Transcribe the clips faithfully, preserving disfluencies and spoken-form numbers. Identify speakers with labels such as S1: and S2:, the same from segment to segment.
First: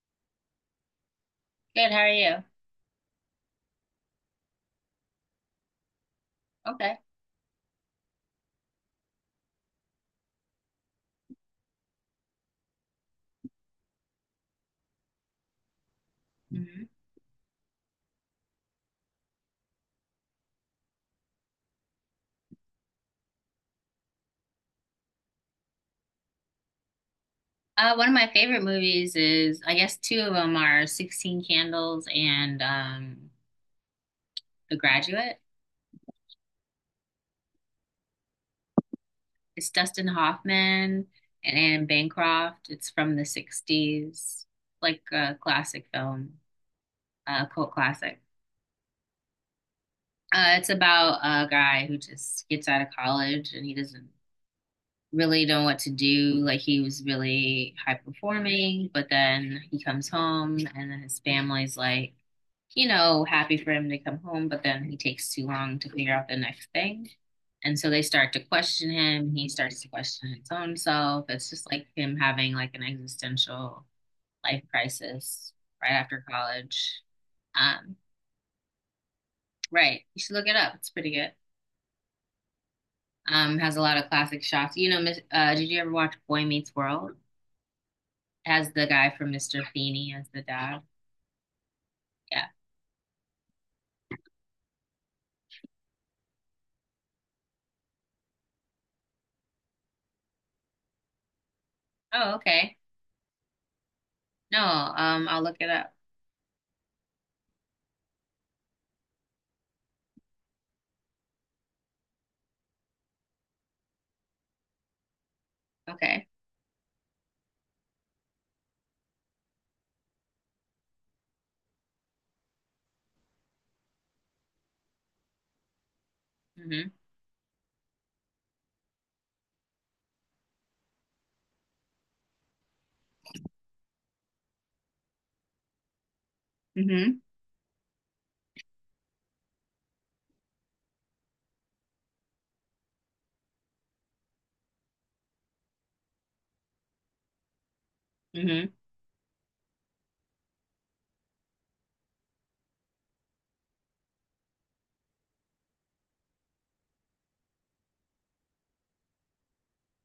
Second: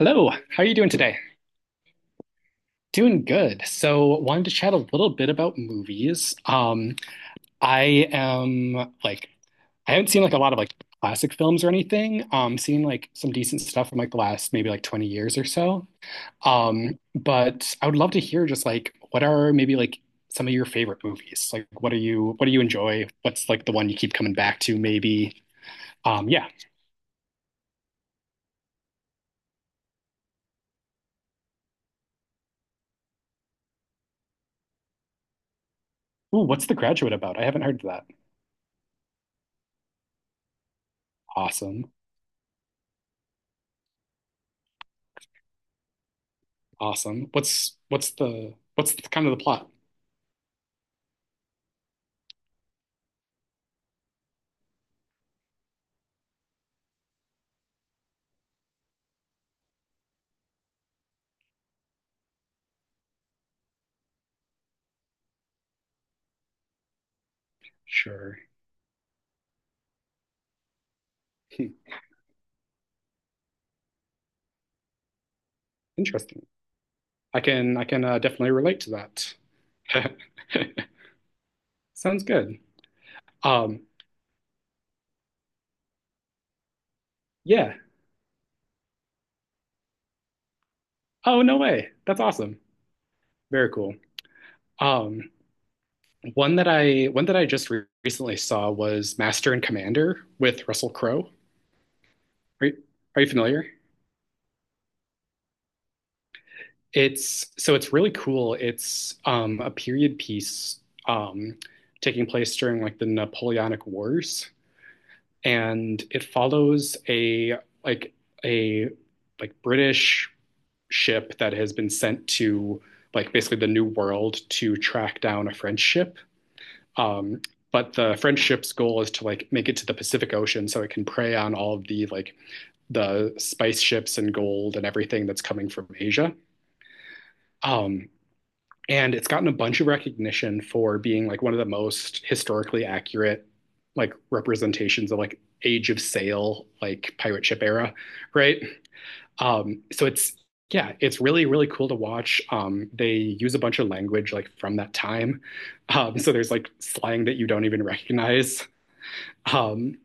S1: Hello, how are you doing today?
S2: Good, how are you?
S1: Doing good. So, wanted to chat a little bit about movies. Um,
S2: Okay.
S1: I am like I haven't seen like a lot of like classic films or anything. Um, seen like some decent stuff from like the last maybe like twenty years or so.
S2: Hmm.
S1: Um, but I would love to hear just like what are maybe like some of your favorite movies? Like what are you what do you enjoy? What's like the one you keep coming back to maybe? Um, yeah.
S2: Uh, one of my favorite movies is, I guess two of them are sixteen Candles and um, The Graduate.
S1: Ooh, what's The Graduate about? I haven't heard of that.
S2: It's Dustin Hoffman and Anne
S1: Awesome.
S2: Bancroft. It's from the sixties, like a classic film,
S1: Awesome.
S2: a cult
S1: What's what's
S2: classic.
S1: the what's the, kind of the plot?
S2: Uh, it's about a guy who just gets out of college and he doesn't really know what to do. Like he was really high performing, but then he comes home and then his family's like, you know, happy for him to come home, but then he takes too long to figure out the next thing. And so they start
S1: Sure.
S2: to question him. He starts to question his own self. It's just
S1: Hmm.
S2: like him having like an existential life crisis right after
S1: Interesting.
S2: college.
S1: I can I
S2: Um,
S1: can uh, definitely relate to that.
S2: right. You should look it up. It's pretty good.
S1: Sounds good.
S2: Um, has a
S1: Um,
S2: lot of classic shots. You know, uh, did you ever watch Boy Meets World?
S1: yeah.
S2: As the guy from mister Feeny, as the dad.
S1: Oh, no way. That's
S2: Yeah.
S1: awesome. Very cool. Um, one that I one that I just re recently saw was Master and Commander with Russell Crowe.
S2: Oh,
S1: Are
S2: okay.
S1: you, are you familiar?
S2: No, um, I'll look it up.
S1: It's so it's really cool. It's um, a period piece um, taking place during like the Napoleonic Wars, and it
S2: Okay.
S1: follows a like a like British ship that has been sent to like basically the New World to track down a French ship.
S2: Mm-hmm.
S1: Um, but the French ship's goal is to like make it to the Pacific Ocean so it can prey on all of the like the spice ships and gold and everything that's coming from Asia.
S2: Mm-hmm.
S1: Um, and it's gotten a bunch of recognition for being like one of the most historically accurate like representations of like age of sail like pirate ship era, right?
S2: Mm-hmm.
S1: Um so it's yeah, it's really really cool to watch. Um they use a bunch of language like from that time. Um so there's like slang that you don't even recognize. um,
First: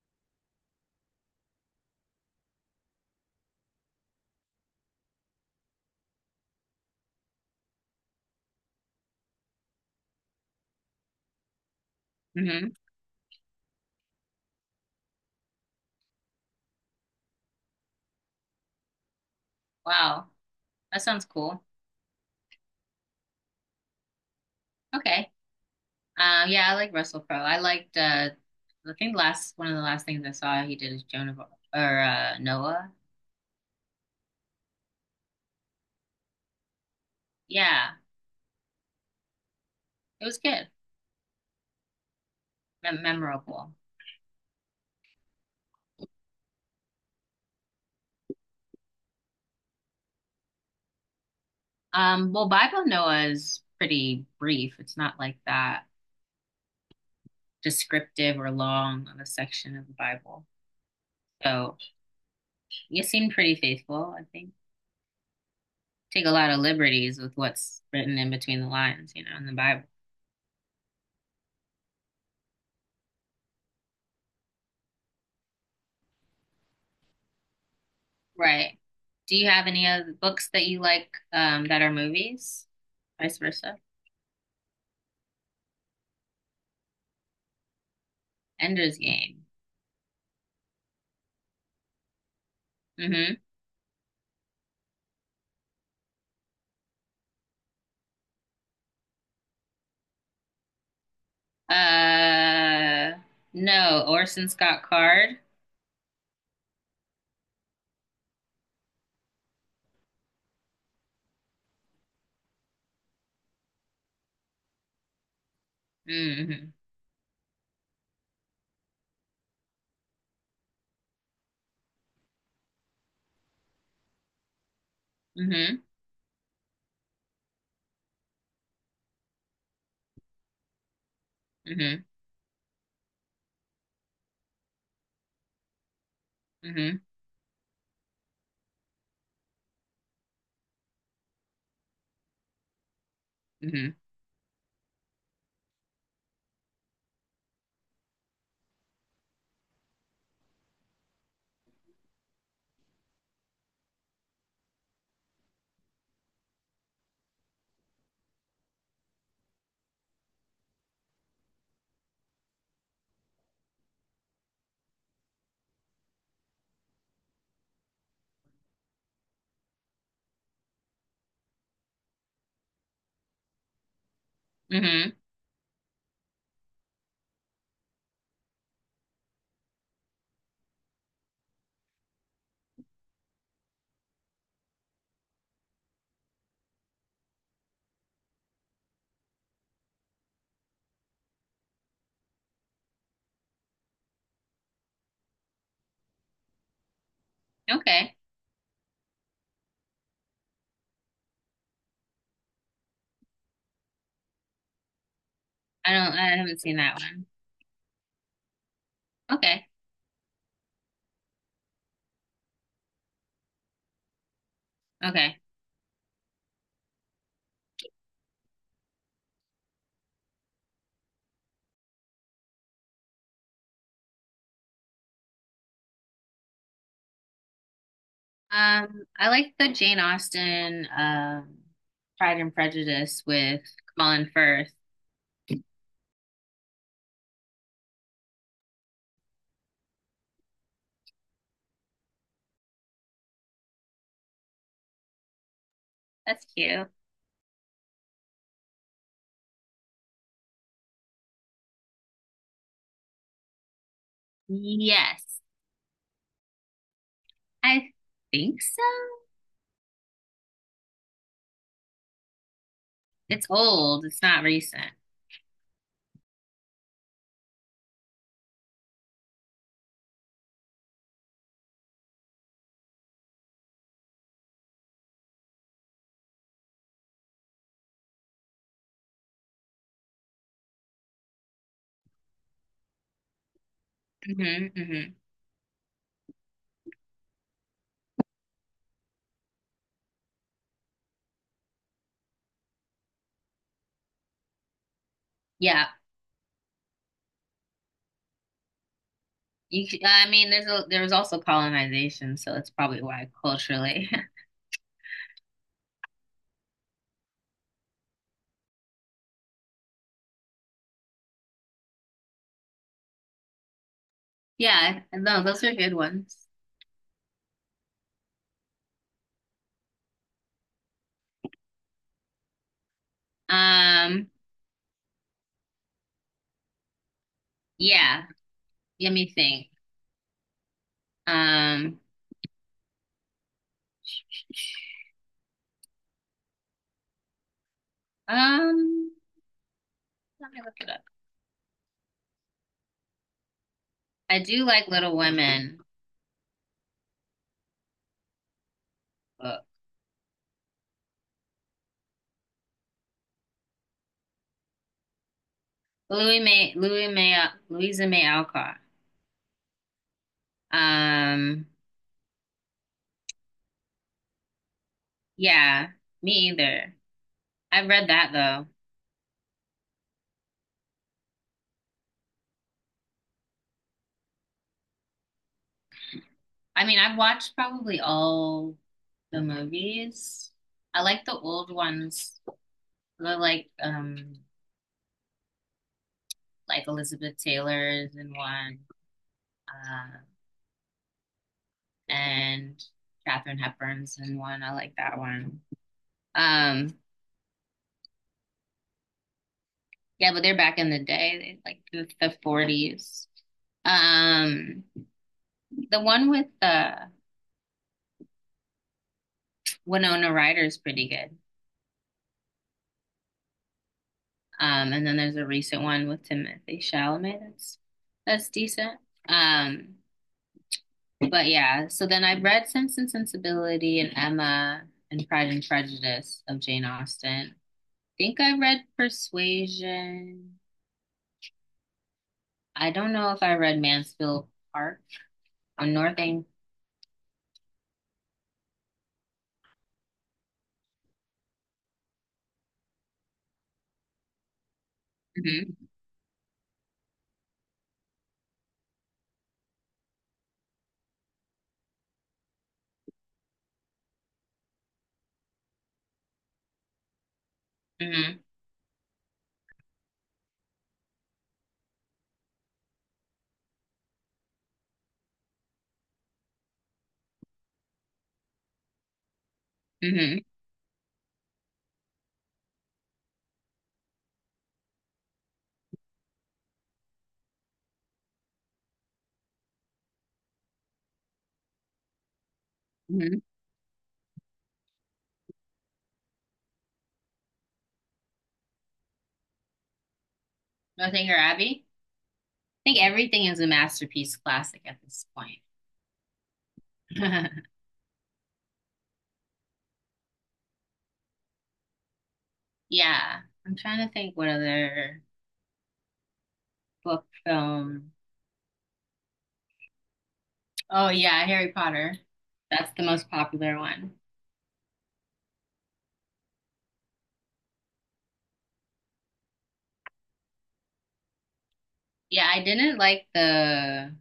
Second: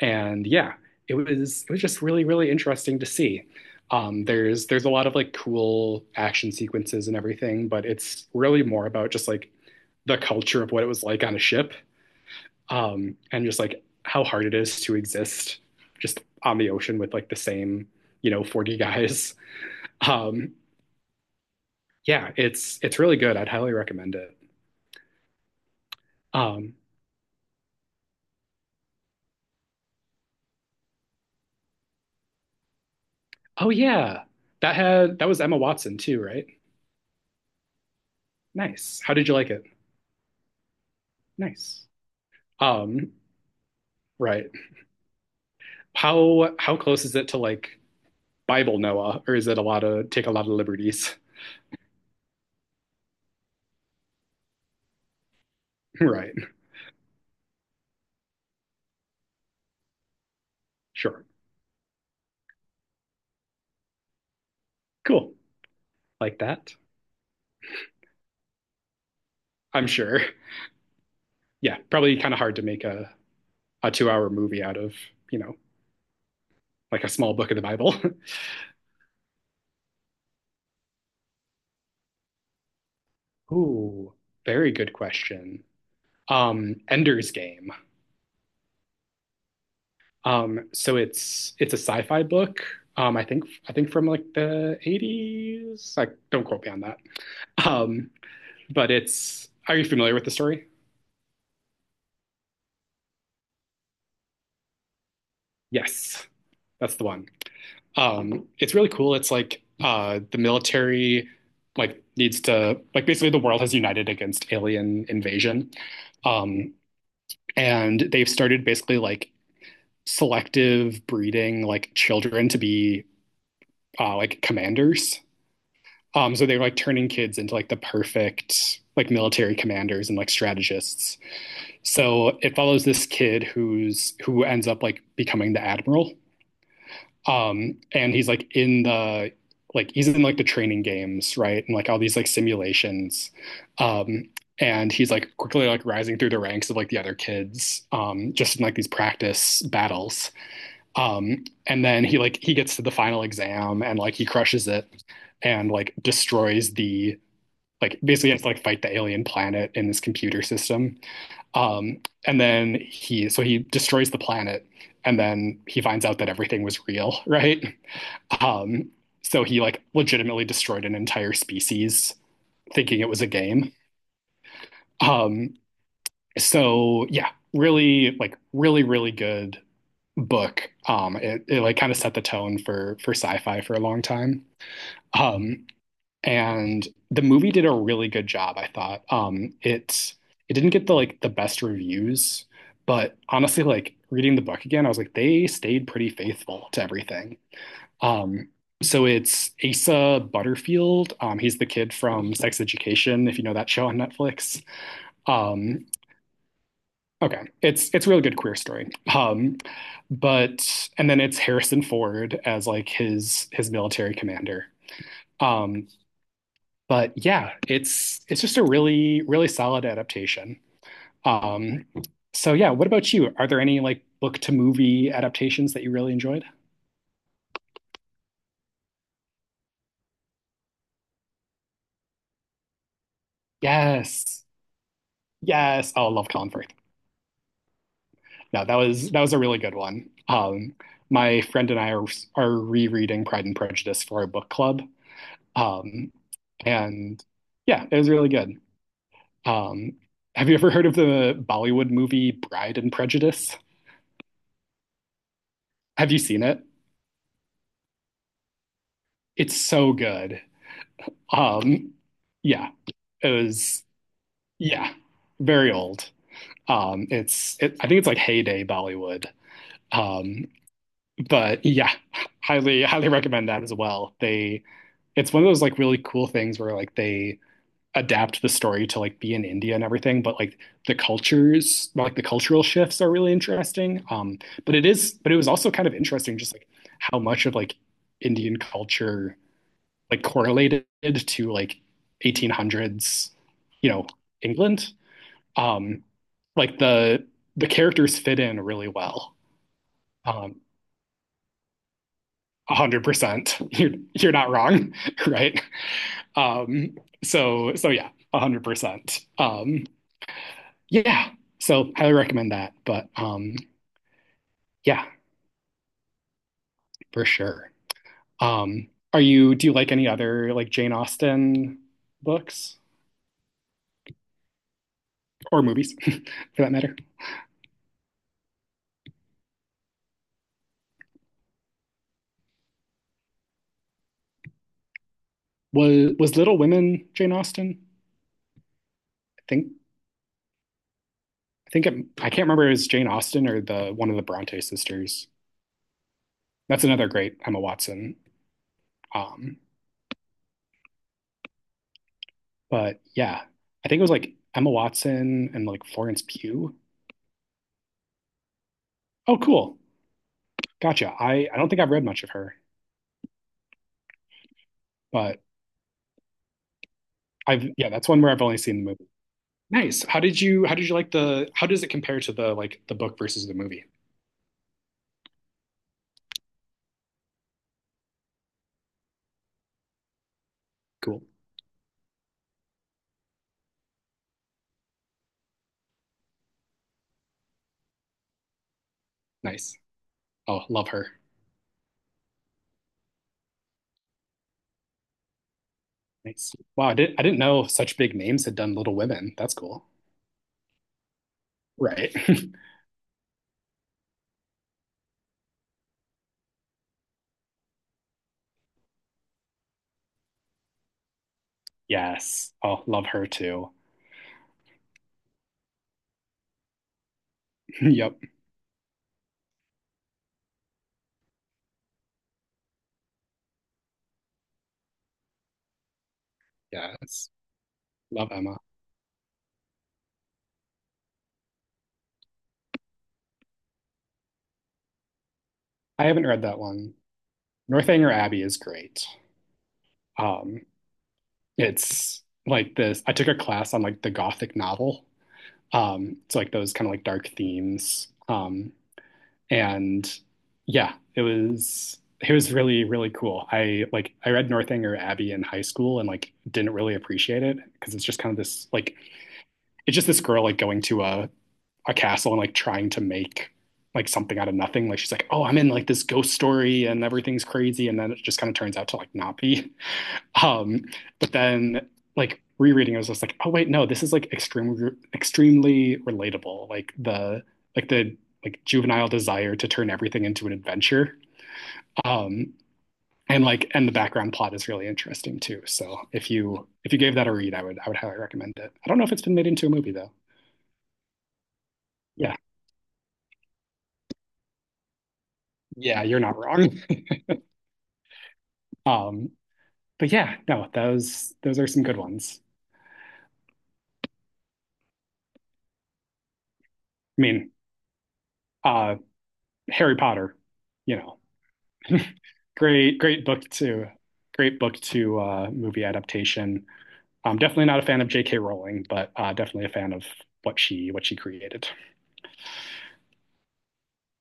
S1: and yeah, it was it was just really really interesting to see. Um, there's there's a lot of like cool action sequences and everything, but it's really more about just like the culture of what it was like on a ship,
S2: Mm-hmm.
S1: um, and just like how hard it is to exist just on the ocean with like the same, you know, forty guys.
S2: Wow.
S1: Um,
S2: That sounds cool.
S1: yeah, it's it's really good. I'd highly recommend it.
S2: Okay. Um, yeah,
S1: Um,
S2: I like Russell Crowe. I liked uh I think last one of the last things I saw he did is Joan of or uh Noah.
S1: oh yeah. That had that was Emma Watson too, right?
S2: Yeah.
S1: Nice. How did you like it?
S2: It was good.
S1: Nice.
S2: Mem
S1: Um,
S2: memorable.
S1: right. How how close is it to like Bible Noah, or is it a lot of take a lot of liberties?
S2: Um, well, Bible Noah is pretty brief. It's not like that
S1: Right.
S2: descriptive or long of a section of the Bible.
S1: Sure.
S2: So you seem pretty faithful, I think.
S1: Cool.
S2: Take a
S1: Like
S2: lot of
S1: that.
S2: liberties with what's written in between the lines, you know, in the Bible.
S1: I'm sure. Yeah, probably kind of hard to make a, a two hour movie out of, you know, like a small book of the Bible.
S2: Right. Do you have any other books that you like um, that are movies? Vice versa.
S1: Ooh, very good question. Um, Ender's Game.
S2: Ender's Game.
S1: Um, so it's it's a sci-fi book. Um, I
S2: Mm-hmm.
S1: think I think from like the eighties. Like, don't quote me on that. Um, but it's. Are you familiar with the story?
S2: Uh, no, Orson Scott Card.
S1: Yes, that's the one. Um, it's really cool. It's like uh, the military like needs to like basically the world has united against alien invasion.
S2: Mm-hmm.
S1: Um, and they've started basically like selective breeding like children to be uh, like commanders.
S2: Mm-hmm.
S1: Um, so they're like turning kids into like the perfect like military commanders and like strategists.
S2: Mm-hmm.
S1: So it follows this kid who's who ends up like becoming the admiral.
S2: Mm-hmm.
S1: Um, and he's like in the like he's in like the training games, right? And like all these like simulations.
S2: Mm-hmm.
S1: Um, and he's like quickly like rising through the ranks of like the other kids, um, just in like these practice battles. Um, and then he like he gets to the final exam and like he crushes it and like destroys the like basically has to like fight the alien planet in this computer system. Um, and then he so he destroys the planet and then he finds out that everything was real, right? Um, so he like legitimately destroyed an entire species thinking it was a game.
S2: Mm-hmm.
S1: Um, so yeah, really like really really good book. Um, it, it like kind of set the tone for for sci-fi for a long time. Um, and the movie did a really good job, I thought. Um, it it didn't get the like the best reviews, but honestly, like reading the book again, I was like they stayed pretty faithful to everything.
S2: Okay.
S1: Um, so it's Asa Butterfield. Um, he's the kid from Sex Education, if you know that show on Netflix. Um,
S2: I don't, I haven't seen that one.
S1: okay, it's it's a really good queer story. Um,
S2: Okay.
S1: but And then it's Harrison Ford as like his his military commander.
S2: Okay.
S1: Um, but yeah, it's it's just a really really solid adaptation. Um, so yeah, what about you? Are there any like book to movie adaptations that you really enjoyed?
S2: Um, I like the Jane Austen, um, Pride and Prejudice with Colin
S1: Yes,
S2: Firth.
S1: yes. Oh, I love Colin Firth. No, that was that was a really good one. Um, my friend and I are are rereading Pride and Prejudice for our book club. Um,
S2: That's cute.
S1: and yeah, it was really good. Um, have you ever heard of the Bollywood movie Bride and Prejudice?
S2: Yes,
S1: Have you seen it?
S2: I think so.
S1: It's so good. Um, yeah, it
S2: It's
S1: was
S2: old. It's not recent.
S1: yeah, very old. Um, it's it, I think it's like heyday Bollywood. Um, but yeah, highly highly recommend that as well. They It's one of those like really cool things where like they adapt the story to like be in India and everything, but like the cultures, like the cultural shifts are really interesting. Um,
S2: Hmm.
S1: but it
S2: Hmm.
S1: is, but it was also kind of interesting just like how much of like Indian culture like correlated to like eighteen hundreds, you know, England.
S2: Yeah.
S1: Um, like the the characters fit in really well.
S2: You, c- I mean,
S1: Um,
S2: there's a, there was also colonization, so it's probably why
S1: one hundred percent. You're
S2: culturally.
S1: you're not wrong, right? Um, so so yeah, a hundred percent. Um, yeah. So highly recommend that. But um,
S2: Yeah,
S1: yeah,
S2: no, those are good ones.
S1: for sure. Um, are you do you like any other like Jane Austen books
S2: Um,
S1: or movies for that matter?
S2: yeah, let me think. Um,
S1: Was was Little Women Jane Austen?
S2: um,
S1: I think
S2: let me look it up.
S1: I think it, I can't remember if it was Jane Austen or the one of the
S2: I
S1: Bronte
S2: do like Little
S1: sisters.
S2: Women.
S1: That's another great Emma Watson. Um, but yeah, I think it was like Emma Watson and like Florence
S2: Louis May,
S1: Pugh.
S2: Louis May, Louisa May Alcott.
S1: Oh, cool. Gotcha. I, I
S2: Um,
S1: don't think I've read much of her, but
S2: yeah, me either.
S1: I've
S2: I've
S1: yeah, that's
S2: read
S1: one where
S2: that
S1: I've only
S2: though.
S1: seen the movie. Nice. How did you how did you like the How does it compare to the like the book versus the movie?
S2: I mean, I've watched probably all the movies. I
S1: Cool.
S2: like the old ones. I like um like Elizabeth Taylor's in one,
S1: Nice.
S2: uh,
S1: Oh, love her.
S2: and Katharine Hepburn's in one. I like that one.
S1: Nice. Wow,
S2: Um,
S1: I didn't I didn't know such big names had done Little Women. That's cool.
S2: yeah, but they're back in the day, they like the
S1: Right.
S2: the forties. Um, the one with the Winona Ryder is pretty good.
S1: Yes. Oh, love her too.
S2: Um, and then there's a recent one with Timothy Chalamet. That's
S1: Yep.
S2: that's decent. Um, but yeah. So then I read Sense and Sensibility and Emma and Pride and Prejudice of Jane
S1: Yes.
S2: Austen. I
S1: Love
S2: think
S1: Emma.
S2: I read Persuasion. I don't know if I read Mansfield Park or
S1: I haven't read
S2: Northing.
S1: that one. Northanger Abbey is great. Um, it's like this. I took a class on like the Gothic novel.
S2: Mm-hmm,
S1: Um, it's like those kind of like dark themes. Um, and yeah, it was it was really really cool. I like I read Northanger Abbey in high school and like didn't really appreciate it because it's just kind of
S2: mm-hmm,
S1: this like it's just this girl like going to a a castle and like trying to make like something out of nothing. Like she's like, oh, I'm in like this ghost story and everything's crazy, and then it just kind of turns out to like not be.
S2: mm-hmm,
S1: Um, but then like rereading, I was just like, oh wait, no, this is like extremely extremely relatable. Like the like the like juvenile desire to turn everything into an adventure. Um,
S2: mm-hmm.
S1: and like and the background plot is really interesting too. So if you if you gave that a read, I would I would highly recommend it. I don't know if it's been made into a movie though.
S2: Northanger Abbey.
S1: Yeah,
S2: I think everything is a masterpiece classic at this point.
S1: yeah, you're not wrong. Um, but yeah, no, those those are some good ones.
S2: Yeah. I'm trying to think what other
S1: I
S2: book
S1: mean,
S2: film.
S1: uh, Harry Potter, you
S2: Oh
S1: know.
S2: yeah, Harry Potter. That's
S1: Great,
S2: the
S1: great
S2: most
S1: book
S2: popular
S1: to
S2: one.
S1: great book to uh, movie adaptation. I'm definitely not a fan of J K. Rowling, but uh, definitely a fan of what she what she created.
S2: Yeah, I didn't like the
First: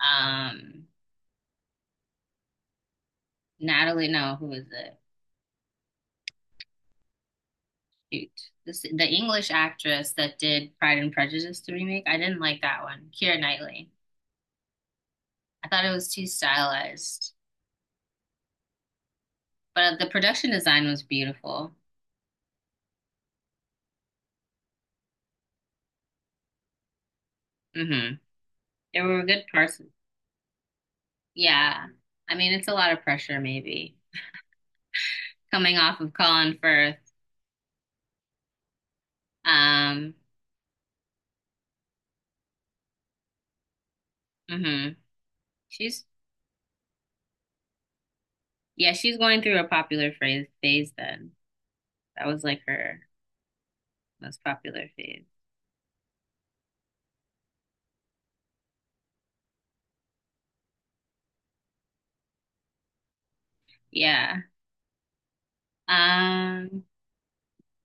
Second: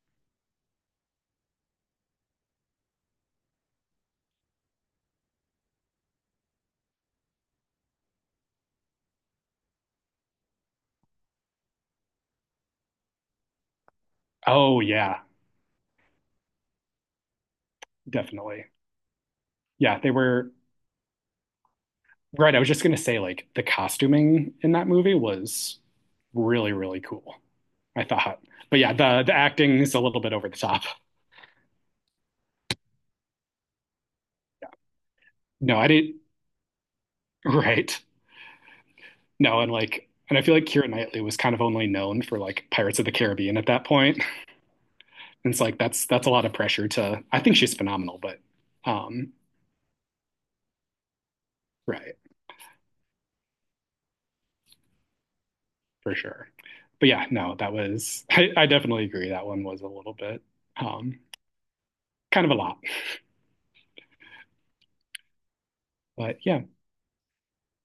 S2: um Natalie, no, who was it? Shoot. This, the English actress that did Pride and Prejudice the remake. I didn't like that one. Keira Knightley.
S1: Oh yeah,
S2: I thought it was too stylized.
S1: definitely.
S2: But uh,
S1: Yeah,
S2: the
S1: they
S2: production
S1: were
S2: design was beautiful.
S1: right. I was just gonna say like the costuming in that movie was really really cool. I
S2: Hmm.
S1: thought, but yeah,
S2: There were
S1: the the
S2: good
S1: acting
S2: parts.
S1: is a little bit over the top.
S2: Yeah. I mean, it's a lot of pressure maybe.
S1: No,
S2: Coming
S1: I
S2: off of
S1: didn't.
S2: Colin Firth.
S1: Right. No, and like,
S2: Um,
S1: and I feel like Keira Knightley was kind of only known for like Pirates of the Caribbean at that point.
S2: hmm.
S1: And it's like
S2: She's.
S1: that's that's a lot of pressure to I think she's phenomenal, but
S2: Yeah, she's
S1: um
S2: going through a popular phrase phase then.
S1: right,
S2: That was like her most popular phase.
S1: for sure. But yeah, no, that was I, I definitely agree that one was a little bit um kind of a lot.
S2: Yeah.
S1: But yeah.
S2: Um,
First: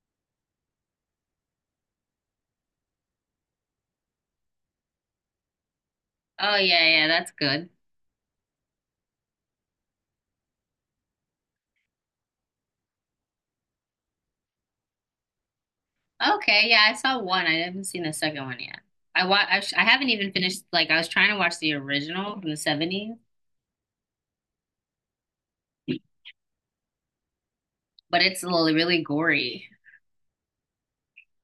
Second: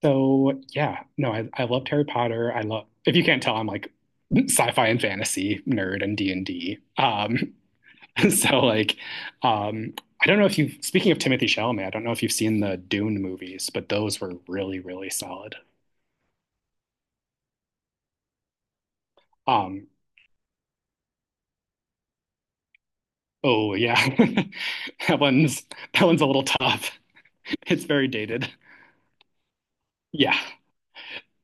S1: So yeah, no, I, I loved Harry Potter. I love if you can't tell, I'm like sci-fi and fantasy nerd and
S2: oh
S1: D and D.
S2: yeah, yeah, that's
S1: Um
S2: good.
S1: so like um I don't know if you've speaking of Timothy Chalamet, I don't know if you've seen the Dune movies, but those were really, really solid.
S2: Okay, yeah, I saw one. I haven't seen the second one yet. I wa I, sh I
S1: Um,
S2: haven't even finished like I was trying to watch the original from the seventies,
S1: Oh yeah. That one's that one's a little tough. It's very
S2: but it's
S1: dated.
S2: l- really gory.
S1: Yeah.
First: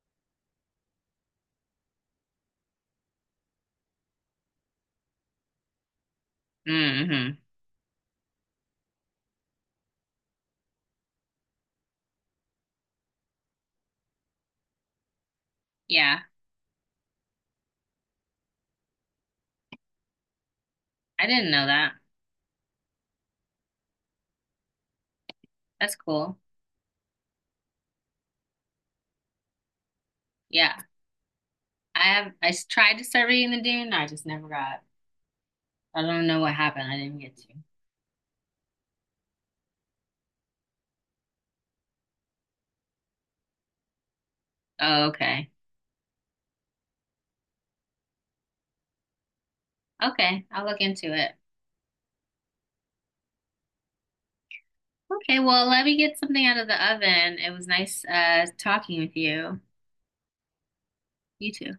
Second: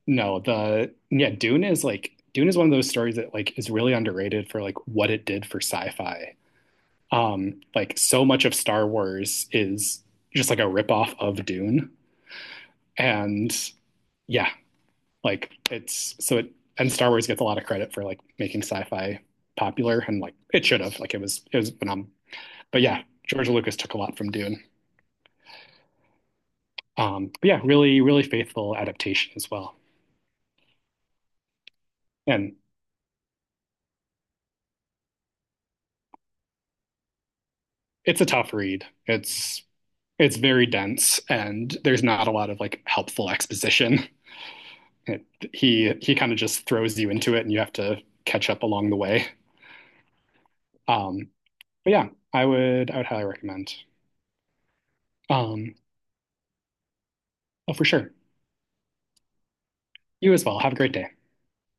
S1: No, the yeah, Dune is like Dune is one of those stories that like is really underrated for like what it did for sci-fi.
S2: Hmm.
S1: Um, like so much of Star Wars is just like a ripoff of Dune. And yeah, like it's
S2: Yeah,
S1: so it and Star Wars gets a lot of credit for like making sci-fi popular and like it should have. Like it
S2: I
S1: was
S2: didn't
S1: it
S2: know
S1: was
S2: that.
S1: phenomenal. But yeah, George Lucas took a lot from Dune.
S2: That's cool.
S1: Um, but yeah, really, really faithful adaptation as well.
S2: Yeah. I have I
S1: And
S2: s- tried to start reading the Dune, I just never got. I don't know what happened. I didn't get to.
S1: it's a tough read. It's it's very dense, and there's not a lot of like helpful exposition.
S2: Oh,
S1: It,
S2: okay.
S1: he he kind of just throws you into it, and you have to catch up along the way.
S2: Okay, I'll look into
S1: Um,
S2: it.
S1: but yeah, I would I would highly recommend.
S2: Okay, well,
S1: Um,
S2: let me get something out of the oven. It was
S1: oh, for
S2: nice
S1: sure.
S2: uh talking with you.
S1: You as well. Have a great day.
S2: You too.